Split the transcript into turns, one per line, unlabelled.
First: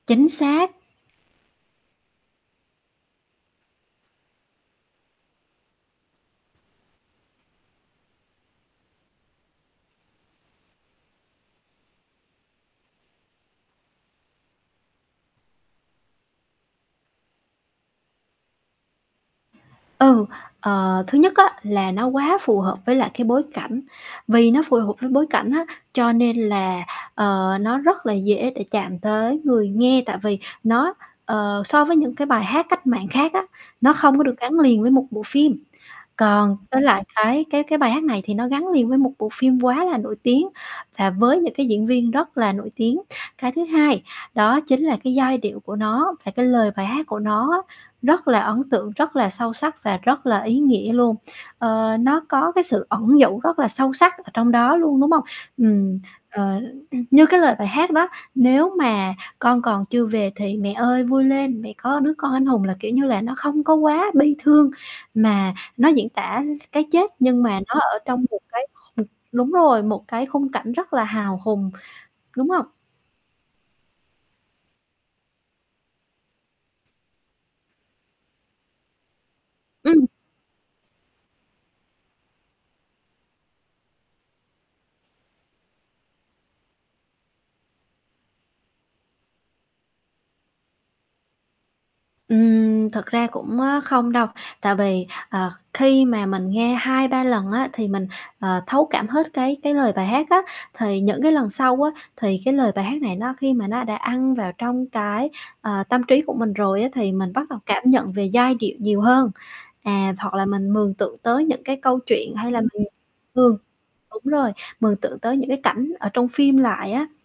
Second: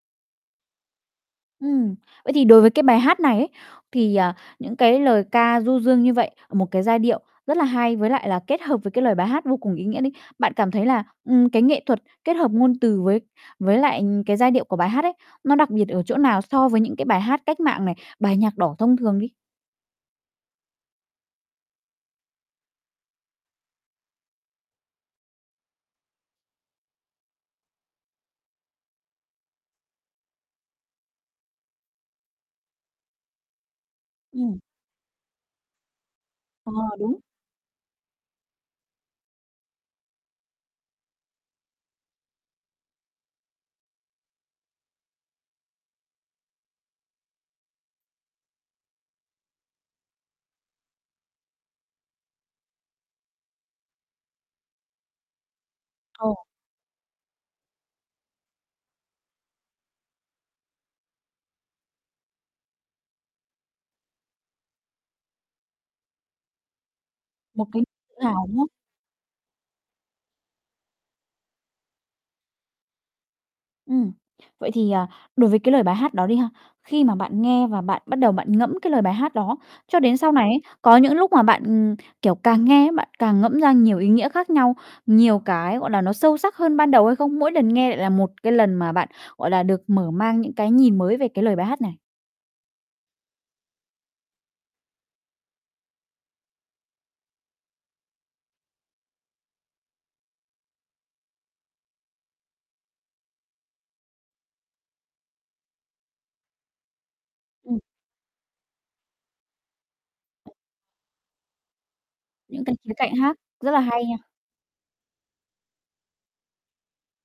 Chính xác.
Ừm. Vậy thì đối với cái bài hát này ấy, thì, ờ, những cái lời ca du dương như vậy, một cái giai điệu rất là hay, với lại là kết hợp với cái lời bài hát vô cùng ý nghĩa đi, bạn cảm thấy là, ừm, cái nghệ thuật kết hợp ngôn từ với với lại, ừm, cái giai điệu của bài hát ấy, nó đặc biệt ở chỗ nào so với những cái bài hát cách mạng này, bài nhạc đỏ thông thường đi?
Ừ. Ờ, thứ nhất á là nó quá phù hợp với lại cái bối cảnh, vì nó phù hợp với bối cảnh á, cho nên là, ờ, nó rất là dễ để chạm tới người nghe, tại vì nó, ờ, so với những cái bài hát cách mạng khác á, nó không có được
Ừm.
gắn liền với một bộ phim. Còn
Ờ,
với lại
đúng.
cái cái cái bài hát này thì nó gắn liền với một bộ phim quá là nổi tiếng và với những cái diễn viên rất là nổi tiếng. Cái thứ hai, đó chính là cái giai điệu của nó và cái lời bài hát của nó á rất là ấn tượng, rất là sâu sắc và rất là ý nghĩa luôn, ờ, nó có cái sự ẩn dụ rất là sâu sắc ở trong đó luôn, đúng hông? Ừm.
Ồ.
Ờ, l ưm, như cái lời bài hát đó: "Nếu mà con còn chưa về thì mẹ ơi vui lên, mẹ có đứa con anh hùng" là kiểu như là nó không có quá bi thương, mà nó diễn tả cái chết, nhưng mà
Một
nó
cái
ở
tự
trong một
hào, đúng
cái
không?
kh đúng rồi, một cái khung cảnh rất là hào hùng, đúng hông?
Ừm. Vậy thì, à, đối với cái lời bài hát đó đi ha, khi mà bạn nghe và bạn bắt đầu bạn ngẫm cái lời bài hát đó, cho
Ừm.
đến sau này ấy, có những lúc mà bạn, ừm, kiểu, càng nghe ấy, bạn càng ngẫm ra nhiều ý nghĩa khác nhau, nhiều cái, gọi là, nó sâu sắc hơn ban đầu hay không? Mỗi lần nghe lại là một cái lần mà bạn, gọi là, được mở mang những cái nhìn mới về cái lời bài hát này?
Ừm, thực ra cũng, a, không đâu, tại vì, ờ, khi mà mình nghe 2-3 lần á thì mình, ờ, thấu cảm hết cái cái lời bài hát á, thì những cái lần sau á, thì cái lời bài hát này nó khi mà nó đã ăn vào trong cái, ờ, tâm trí của mình rồi á thì mình bắt đầu
Ừm.
cảm nhận về giai điệu nhiều hơn. À, hoặc là mình mường tượng tới những cái câu chuyện, hay là
Những cái
mình
khía cạnh hát
mường
rất là hay
đúng
nha.
rồi, mường tượng tới những cái cảnh ở trong phim lại á.